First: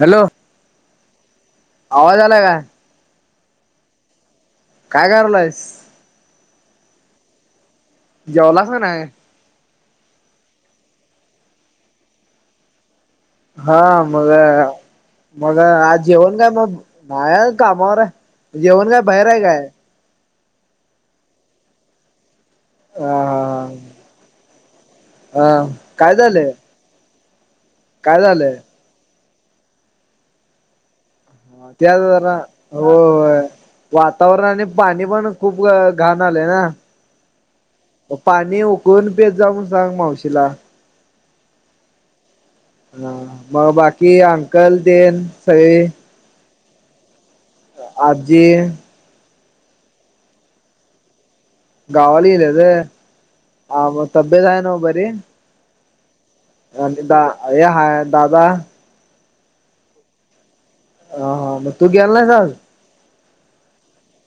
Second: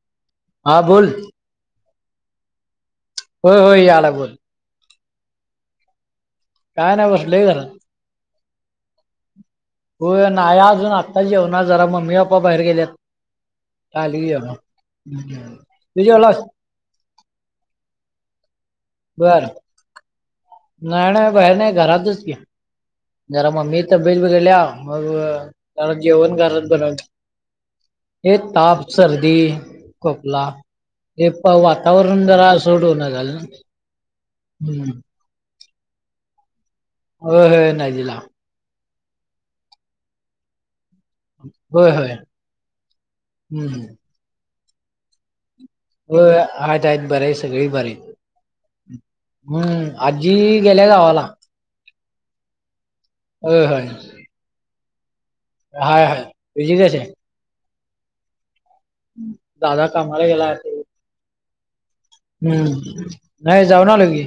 Hello, हा बोल. आवाज आला का. हो हो, याला बोल. काय कलंयस. काय नाही बसलोय खरं. जेवला का ना नाही. हो नाही अजून आत्ताच येऊ ना जरा मम्मी पप्पा बाहेर गेलेत. हा मग. मग आज तू जेवण जेवलास काय मग माया कामावर जेवण काय बाहेर आहे बर काय. नाही नाही बाहेर नाही घरातच की, जरा मम्मी अ तब्येत बघल्या मग अ जरा काय जेवण झालंय घरात बनवलं. काय हे झालंय ताप सर्दी खपला. आणि त्या जरा सोड होणं झालं ना होय वातावरणाने हम्म पाणी पण खूप घाण आलंय ना. होय होय नदीला दिला. आणि हकून पेज जा म्ह सांग मावशशीला. होय होय. हा मग हम्म बाकी अंकल देन सगळी. हो आ आहेत बर आहे सगळे बर. आजी हम्म आजी गेल्या गावाला. गावालीले होय आ होय म तबेस आहे नाव बरी. हाय हाय तजी कशी हाय. अरे हाय दादा. दादा कामाला गेला. हां हां आलो पूजेलां नाहीं जातं हम्मं नाहीं जाऊं नं आलो मी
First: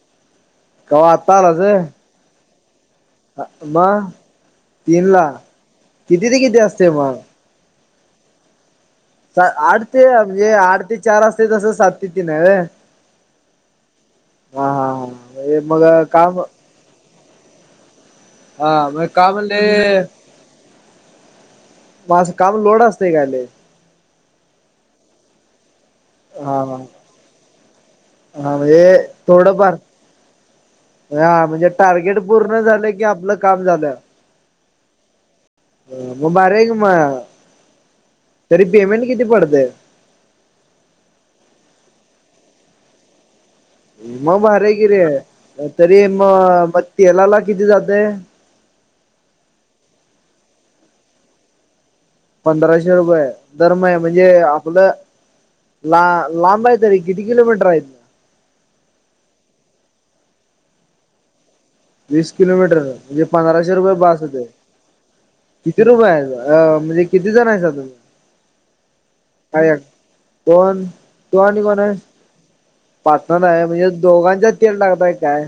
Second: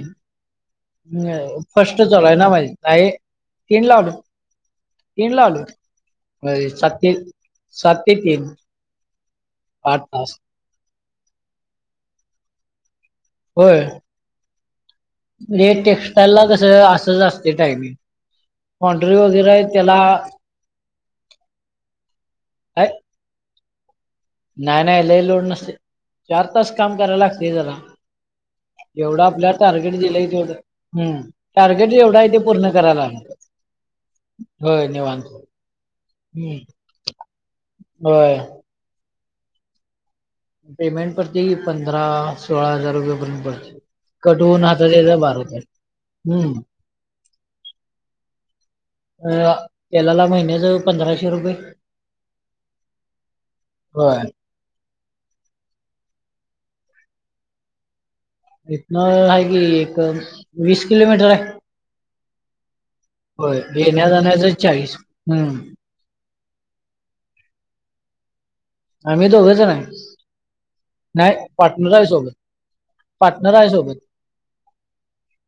कवा आत्ता आलास व्हय फर्स्ट. तूंचं झालां आहे मांये नाहीं. तीनं मग लावले तीन ला तीनं किती ते किती लावले असते सातली मग सात ते तीनं. आठ ते म्हणजे आठ ते चार असते तसं सात ते तीनं आहे. होयं हा हा म्हणजे म्हणे मग टेक्स्टाइलं काम लां कसं असं जां असते टायमिंग. हां मंग कॉन्ट्री कायं वगैरे म्हणे आहे त्याला माझं कामं लोड असते कायं लये नाहीं नाहीं लई लोड नसते चार हा तासं हा कामं करांयला लागते जरां. हा म्हणजे जेवढां आपल्यांला थोडंफार टार्गेट दिलंय तेवढं हंम हा टार्गेट जवढां आहे तेे पूर्ण करांयला लागते कामं झालं मंग बार मं. होयं तरी पेमेंट किती पडतंय पेमेंट पडते पंधरा सोळा हजांर रुपयाेपर्यंत पडते. मंग कट होऊन भारी हातात गिरे यायला बारा होते तरी हम्म मंग मंग तेलांला किती जातंय. अं केलांला महिन्यांचं पंधराशे रुपये. पंधराशे रुपये तरं महि होय म्हणजे आपलं. लां लांबा आहे तरीे किती किलोमीटर आहेतं. इतनं ह की एक वीस किलोमीटर आहे. वीस किलोमीटर म्हणजे होय पंधराशे रुपये येण्या बांस होते जाण्याचं चाळीस हम्म किती रुपये आहे. अं म्हणजे किती जणं आहेतं अजूंन आम्ही दोघं जण आहेतं कां आहे. कोणं नाही तूं आणि कोणं पार्टनर आहे. सोबत पांचण पार्टनर नाहीं आहे म्हणजे सोबत दोघांच्या तेल टागतंय कायं.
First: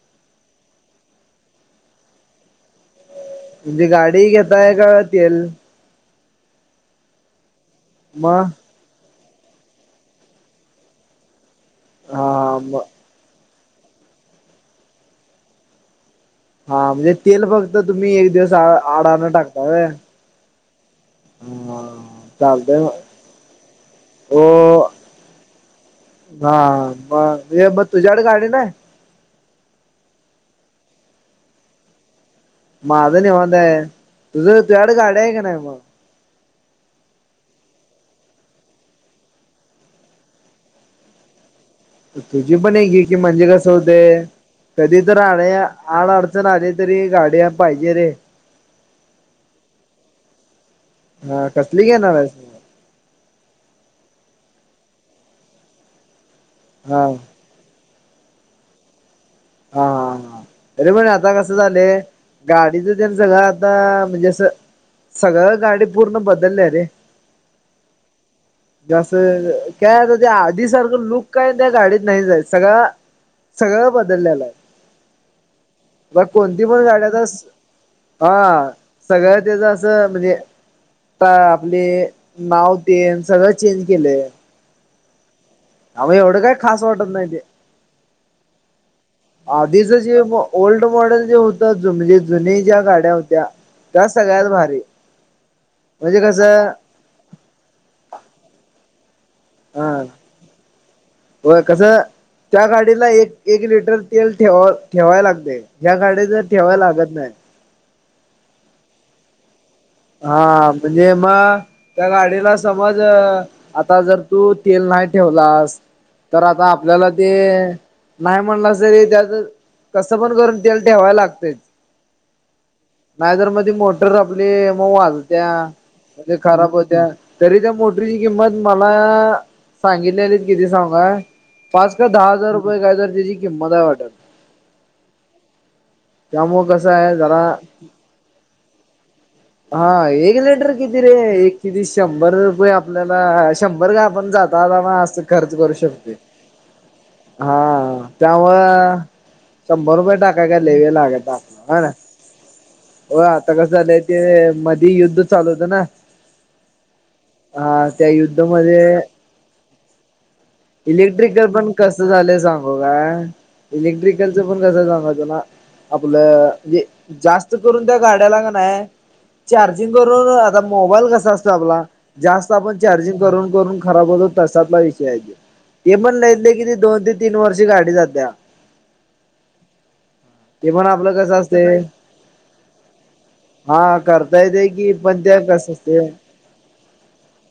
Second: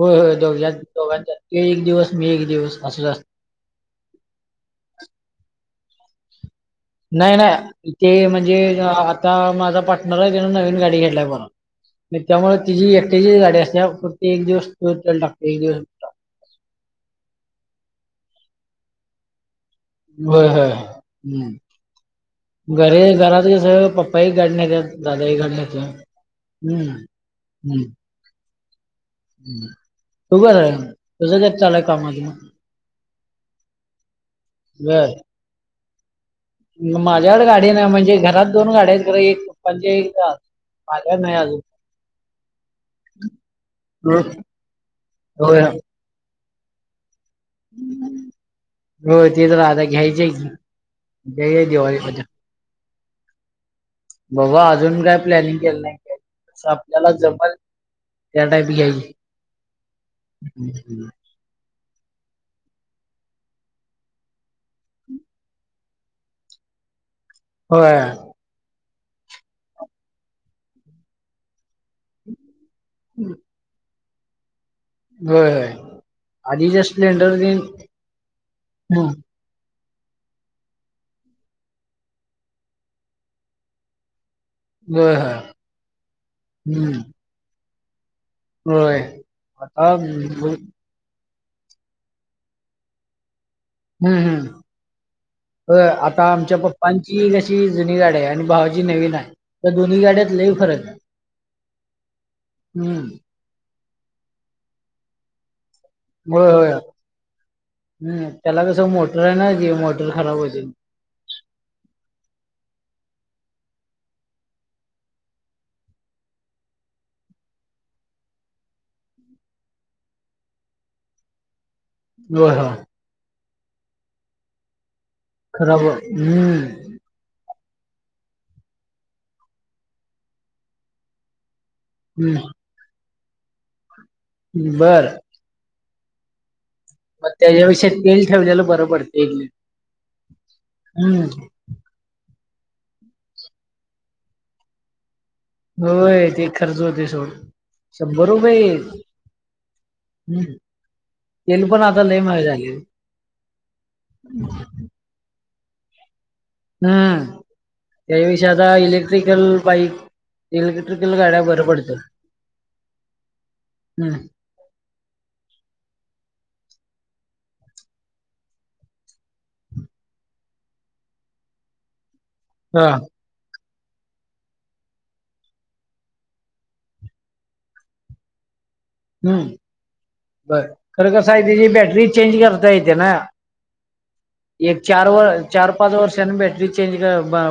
होयं होंयं दोघं दोघांच्या ते एक दिवसं मी एक दिवसं असंत. म्हणजे गाडी घेतांय कां तेल नाहीं नाहीं ते मग म्हणजे आंता माझां पार्टनर आहे तिनं नवीन गांडी घेडलांय परंत त्यांमुळे हा म तिची एकट्यांची गांडी असते फती एक दिवसंला टांकत एक दिवसं हां म्हणजे तेल फक्तं तुम्हीं एक दिवसं आडांण टांकता रे होयं हंय हम्मं चालतंय घरी मग घरांत सं पप्पांही कांडण्यांतेत दादा हं कांडण्यांत ये हां मं मं तुझ्यांकडे गांडी नाहीं तूं करं तुझं कायं चाललंय कामाचं माझं निवतांय तुझं तुंग गाड्यां आहे कां नाहीं मंग. माझ्याकडं गांडी नाहीं म्हणजे घरांत दोन गाड्यां आहेतं एक्जं माझ्या नाहीं अजूंन तुझी पणं एकी की म्हणजे असं होते कधीं तरं आड होय. आडचणं इथं राहीले तरी गांडयां पाहिजे रे हो ते तरं राहतां घ्यायचे घ्यां हा की ते कसली दिवाळी हो घेणार आहेस मग? बाबां अजूंन कायं प्लॅनिंग केलं नाहीं कांस हा आपल्यांला हा जापटयांला जमेल त्यां टाईप घ्यायची हां हां तरी पणं आंता कसं झालंय गाडीच त्यां सगळं आंता म्हणजे असं सगळं गांडीत पूर्ण बदलल्यां रे होयं जास काय आता ते आधी सारखं लुक काय त्या गाडीत नाही जायच सगळं हम्. सगळं बदललेलं आहे. होय म कोणती आधीच्या पण झाल्यास स्प्लेंडर तेन हा हं. सगळ्यात त्याच असं म्हणजे, आता आपले नाव तेन सगळं चेंज केलंय. बर. अव एवढं काय खास वाटत नाही ते. होय [inaudible] आधीच आता ज हम्म ओल्ड मॉडेल जे होतं म्हणजे जुन्या ज्या गाड्या होत्या. त्या हम्म सगळ्यात हम्, भारी म्हणजे आता आमच्या कसं पप्पा ती तशी जुनी गाडी आहे आणि भावची नवीन आहे. त्या हा दोन्ही गाड्यात लई फरक आहे हो कस त्या गाडीला हम्म एक एक लिटर तेल ठेवा ठेवाय लागते ह्या गाडी जर ठेवाय लागत नाही. हम त्याला कस मोटर आहे ना जे मो हा म्हणजे मग त्या गाडीला समज आता जर तू तेल नाही ठेवलास तर आता आपल्याला ते नाही म्हणलास तरी त्यात कसं पण करून तेल ठेवायला लागतय. हा हा. नाहीतर मध्ये मोटर आपली मग वाजत्या, खराब म्हणजे हम्म खराब होत्या. तरी त्या मोटरीची किंमत मला सांगितल्यालीत किती सांगू काय? - पाच काय दहा हम्म हजार रुपये काय तर त्याची किंमत आहे वाटत. बरं. त्यामुळ कस मग त्याच्याविेषयी तेल ठेवलेला बरं पडते. हा एक लिपर किती रे एक किती शंभर रुपये आपल्याला शंभर काय आपण जात आता म खर्च करू शकते, होय ते खर्च होतोय सोड हा शंभर रुपये त्यामुं शंभर रुपये टाका हम्म काय लय वेळ लागत नाही तेल आपल्या होय पण ना. आता लय महाग झालय. होय आता कसं झालंय ते मधी युद्ध चालू होतं ना. हम्म, हा त्या त्यापेक्षा आता युद्धामध्ये इलेक्ट्रिकल बाईक. गाड्या इलेक्ट्रिकल बर पण पडतात. कसं झालंय सांगू का हम्म इलेक्ट्रिकल पण कस सांगाच तुला आपलं जास्त करून त्या गाड्याला क नाय चार्जिंग करून आता मोबाईल कसा असतोय आपला जास्त आपण हा चार्जिंग करून करून खराब होतो तश्यातला विषय त्यो तेपण लईत लई किती दोन ते तीन वर्ष गाडी जात्या. हम्म. बर, ते पण खरं आपलं कसं आहे असते त्याची बॅटरी चेंज करता येते ना. हा करता येते [inaudible] एक की चार व, पण त्या कसं चार-पाच असते वर्षांनी बॅटरी चेंज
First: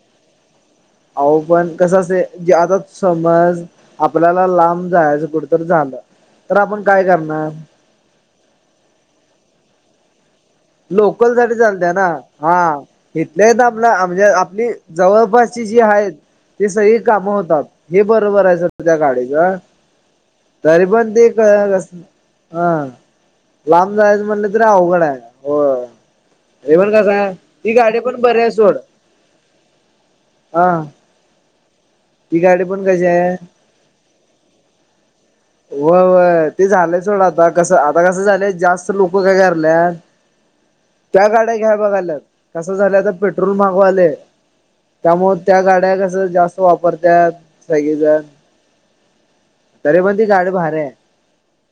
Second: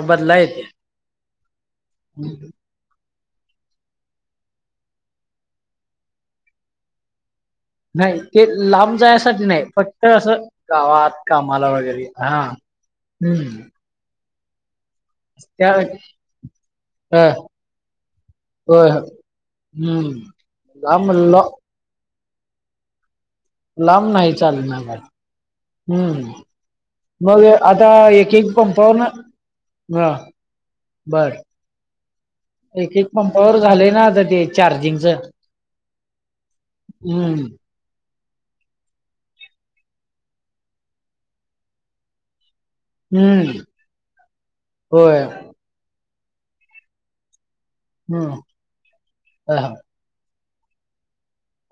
बदलाय येते. अहो पण कस असंतय ज्या आता समज आपल्याला लांब जायचं कुठ तर झालं. तर आपण काय करणार? नाही ते लांब जाण्यासाठी नाही फक्त असं. गावात लोकल साठी कामाला चालते वगैरे ना हा इथले ना हम्म आपला म्हणजे आपली जवळपासची त्या जी आहेत. ते सगळी ह काम होतात हे बरोबर आहे सोड होय त्या गाडीच. हम्म तरी पण लांब ती ल- कळंना कस, हा. लांब जाायज म्हणलं तरी अवघड हाय. होय. मग ती आता गाडी पण एक बरी एक आहे सोड पंपावरना. हा बर ती गाडी पण एक कशी एक आहे पंपावर झालंय ना आता ते चार्जिंगच. व्हय व्हय ते झालंय सोडं हम्म आता कसं. आता कसं झालय जास्त लोक काय कराल्यात त्या गाड्या घ्याय बघाल्यात. कसं झालंय आता पेट्रोल हम्म महाग व्हालय होय त्यामुळे त्या गाड्या कस जास्त. जास्त वापरत्यात सगळीजण हम्म हा तरी पण ती गाडी भारी आहे.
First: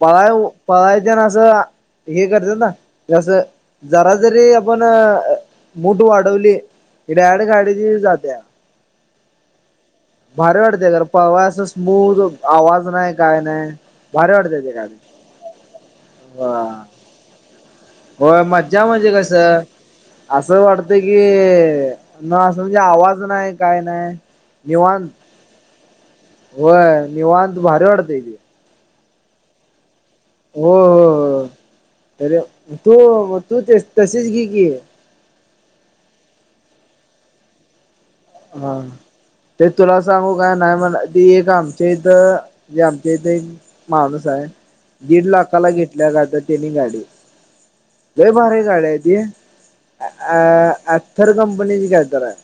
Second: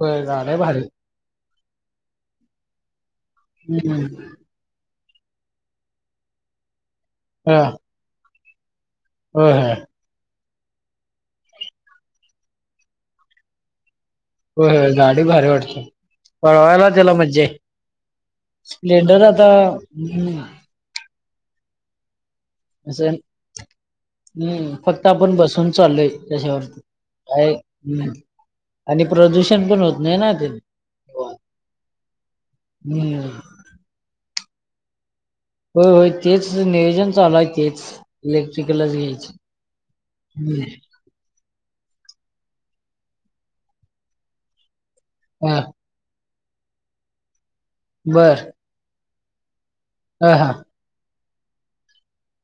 होय पळाय ओ गाड्या भारी पळायतेन असं हे करत्यातना म्हणजे असं जरा हम्म जरी. पण मूठ वाढवली की डायरेक्टर हा गाडी ती जातीया. होय होय. भारी वाटतय खर पळवाय अस स्मूथ आवाज नाही काय नाही. भारी वाटते ते होय गाडी भारी वाटते हा पळवायला त्याला मज्जाय. होय मज्जा म्हणजे कस हम्म असं वाटत की. ना असं म्हणजे आवाज नाही काय नाही. हम् फक्त निवांत आपण बसून चाललोय त्याच्यावरती होय काय. निवांत भारी वाटतंय ते आणि प्रदूषण पण होत नाही ना. ते हो हो हो अरे तू हम्म मग तू तशीच घी की. होय होय तेच नियोजन चालुहाय तेच. हा इलेक्ट्रिकलच घ्यायचे तेच तुला सांगू काय हम्म. नाही म्हणा ते एक आम्ह ''--'' आमच्या इथं ते आमच्या इथे एक माणूस आहे दीड हा लाखाला घेतल. ला कल्यातनी गाडी लय बर भारी हाय गाडी ती. हा अ हा ऍथर कंपनीची काय तर हाय.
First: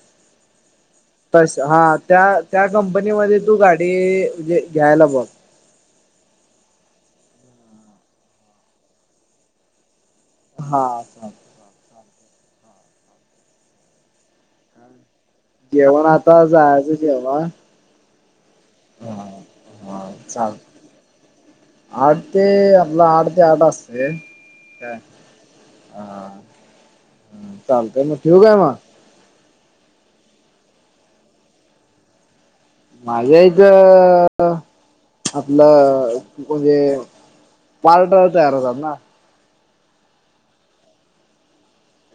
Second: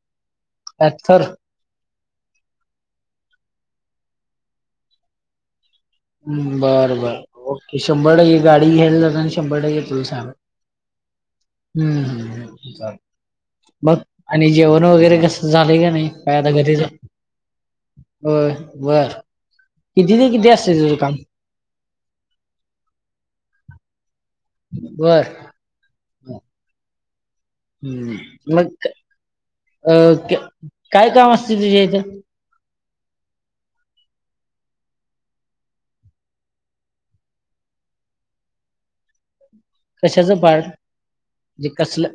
ऍथर. बस हा त्या त्या कंपनीमध्ये तू गाडी घ्यायला बूवा. बरं बर ओके शंभर टक्के गाडी घ्यायला जातना आणि शंभर टक्के तुला सांगतो. हा. हम्म मग आणि जेवण वगैरे कस. झाले का जेवण नाही काय आता घरी जायचं जाऊन. जेवण हा कती हा ते कीती चाल असतय तझु काम. आठ ते आपला आठ ते आठ असतंय काय. बर हा चालतय मग ठेऊ काय मग. अ के काय काम असतय तुझ्या इथं. माझ्या इथं आपलं म्हणजे. पार्ट तयार होतात ना. कशाच पार्ट म्हणजे कसलं.